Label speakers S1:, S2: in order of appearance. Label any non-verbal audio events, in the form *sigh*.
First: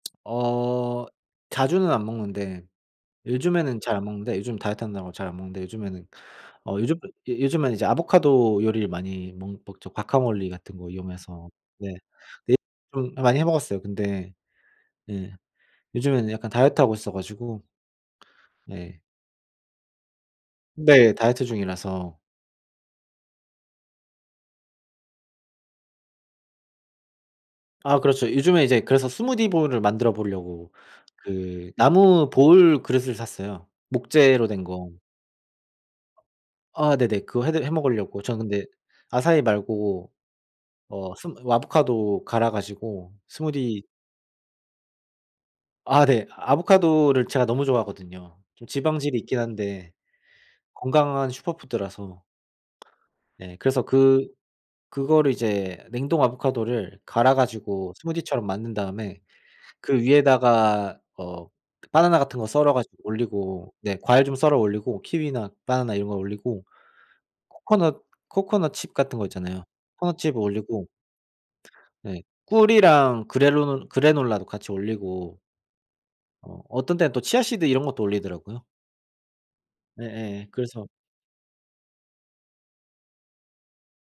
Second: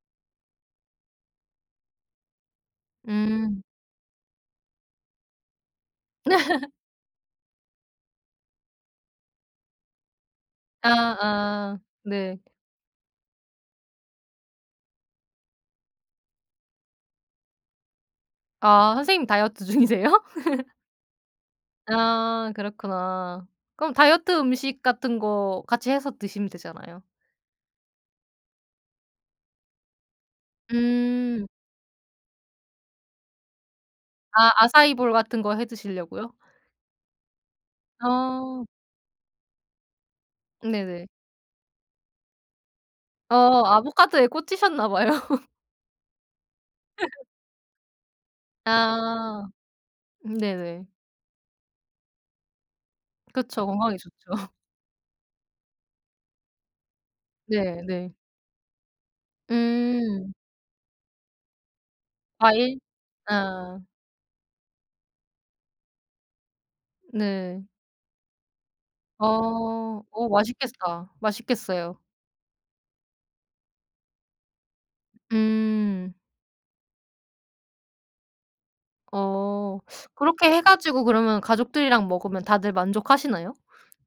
S1: 어. 자주는 안 먹는데
S2: 음.
S1: 요즘에는 잘 안 먹는데 요즘 다이어트 한다고 잘 안 먹는데 요즘에는
S2: *laughs*
S1: 어 요즘 요즘엔 이제 아보카도 요리를 많이 멍 먹죠. 과카몰리 같은 거 이용해서
S2: 아아
S1: 네.
S2: 네.
S1: 랩을 많이 해 먹었어요. 근데 네 요즘에는 약간 다이어트 하고 있어 가지고
S2: 아.
S1: 네.
S2: 선생님 다이어트 중이세요? *laughs*
S1: 네. 다이어트 중이라서.
S2: 아. 그렇구나. 그럼 다이어트 음식 같은 거 같이 해서 드시면 되잖아요.
S1: 아 그렇죠. 요즘에 이제 그래서 스무디 볼을 만들어 보려고
S2: 음.
S1: 그 나무 볼 그릇을 샀어요 목재로
S2: 아.
S1: 된 거.
S2: 아사이볼 같은 거 해 드시려고요?
S1: 아 네네. 그거 해드 해먹으려고 전 근데
S2: 어.
S1: 아사이 말고
S2: 네네.
S1: 어 스무 아보카도 갈아 가지고
S2: 어.
S1: 스무디
S2: 아보카도에 꽂히셨나 봐요. *laughs*
S1: 아 네. 아보카도를
S2: *laughs*
S1: 제가 너무 좋아하거든요. 좀 지방질이 있긴
S2: 아.
S1: 한데
S2: 네네.
S1: 건강한 슈퍼푸드라서 네.
S2: 그쵸.
S1: 그래서
S2: 건강에
S1: 그
S2: 좋죠. *laughs*
S1: 그거를 이제 냉동 아보카도를 갈아
S2: 네.
S1: 가지고
S2: 네.
S1: 스무디처럼 만든 다음에 그
S2: 음.
S1: 위에다가 어 바나나 같은 거 썰어
S2: 과일?
S1: 가지고 올리고
S2: 아.
S1: 네 과일 좀 썰어 올리고 키위나 바나나 이런 거 올리고
S2: 네.
S1: 코코넛, 코코넛 칩 같은 거 있잖아요.
S2: 어.
S1: 코코넛
S2: 오
S1: 칩을 올리고
S2: 맛있겠다. 맛있겠어요.
S1: 네. 꿀이랑 그래론 그래놀라도 같이 올리고
S2: 음.
S1: 어. 어떤 데는 또 치아씨드 이런 것도 올리더라구요.
S2: 어
S1: 네예.
S2: 그렇게 해
S1: 그래서
S2: 가지고 그러면 가족들이랑 먹으면 다들 만족하시나요?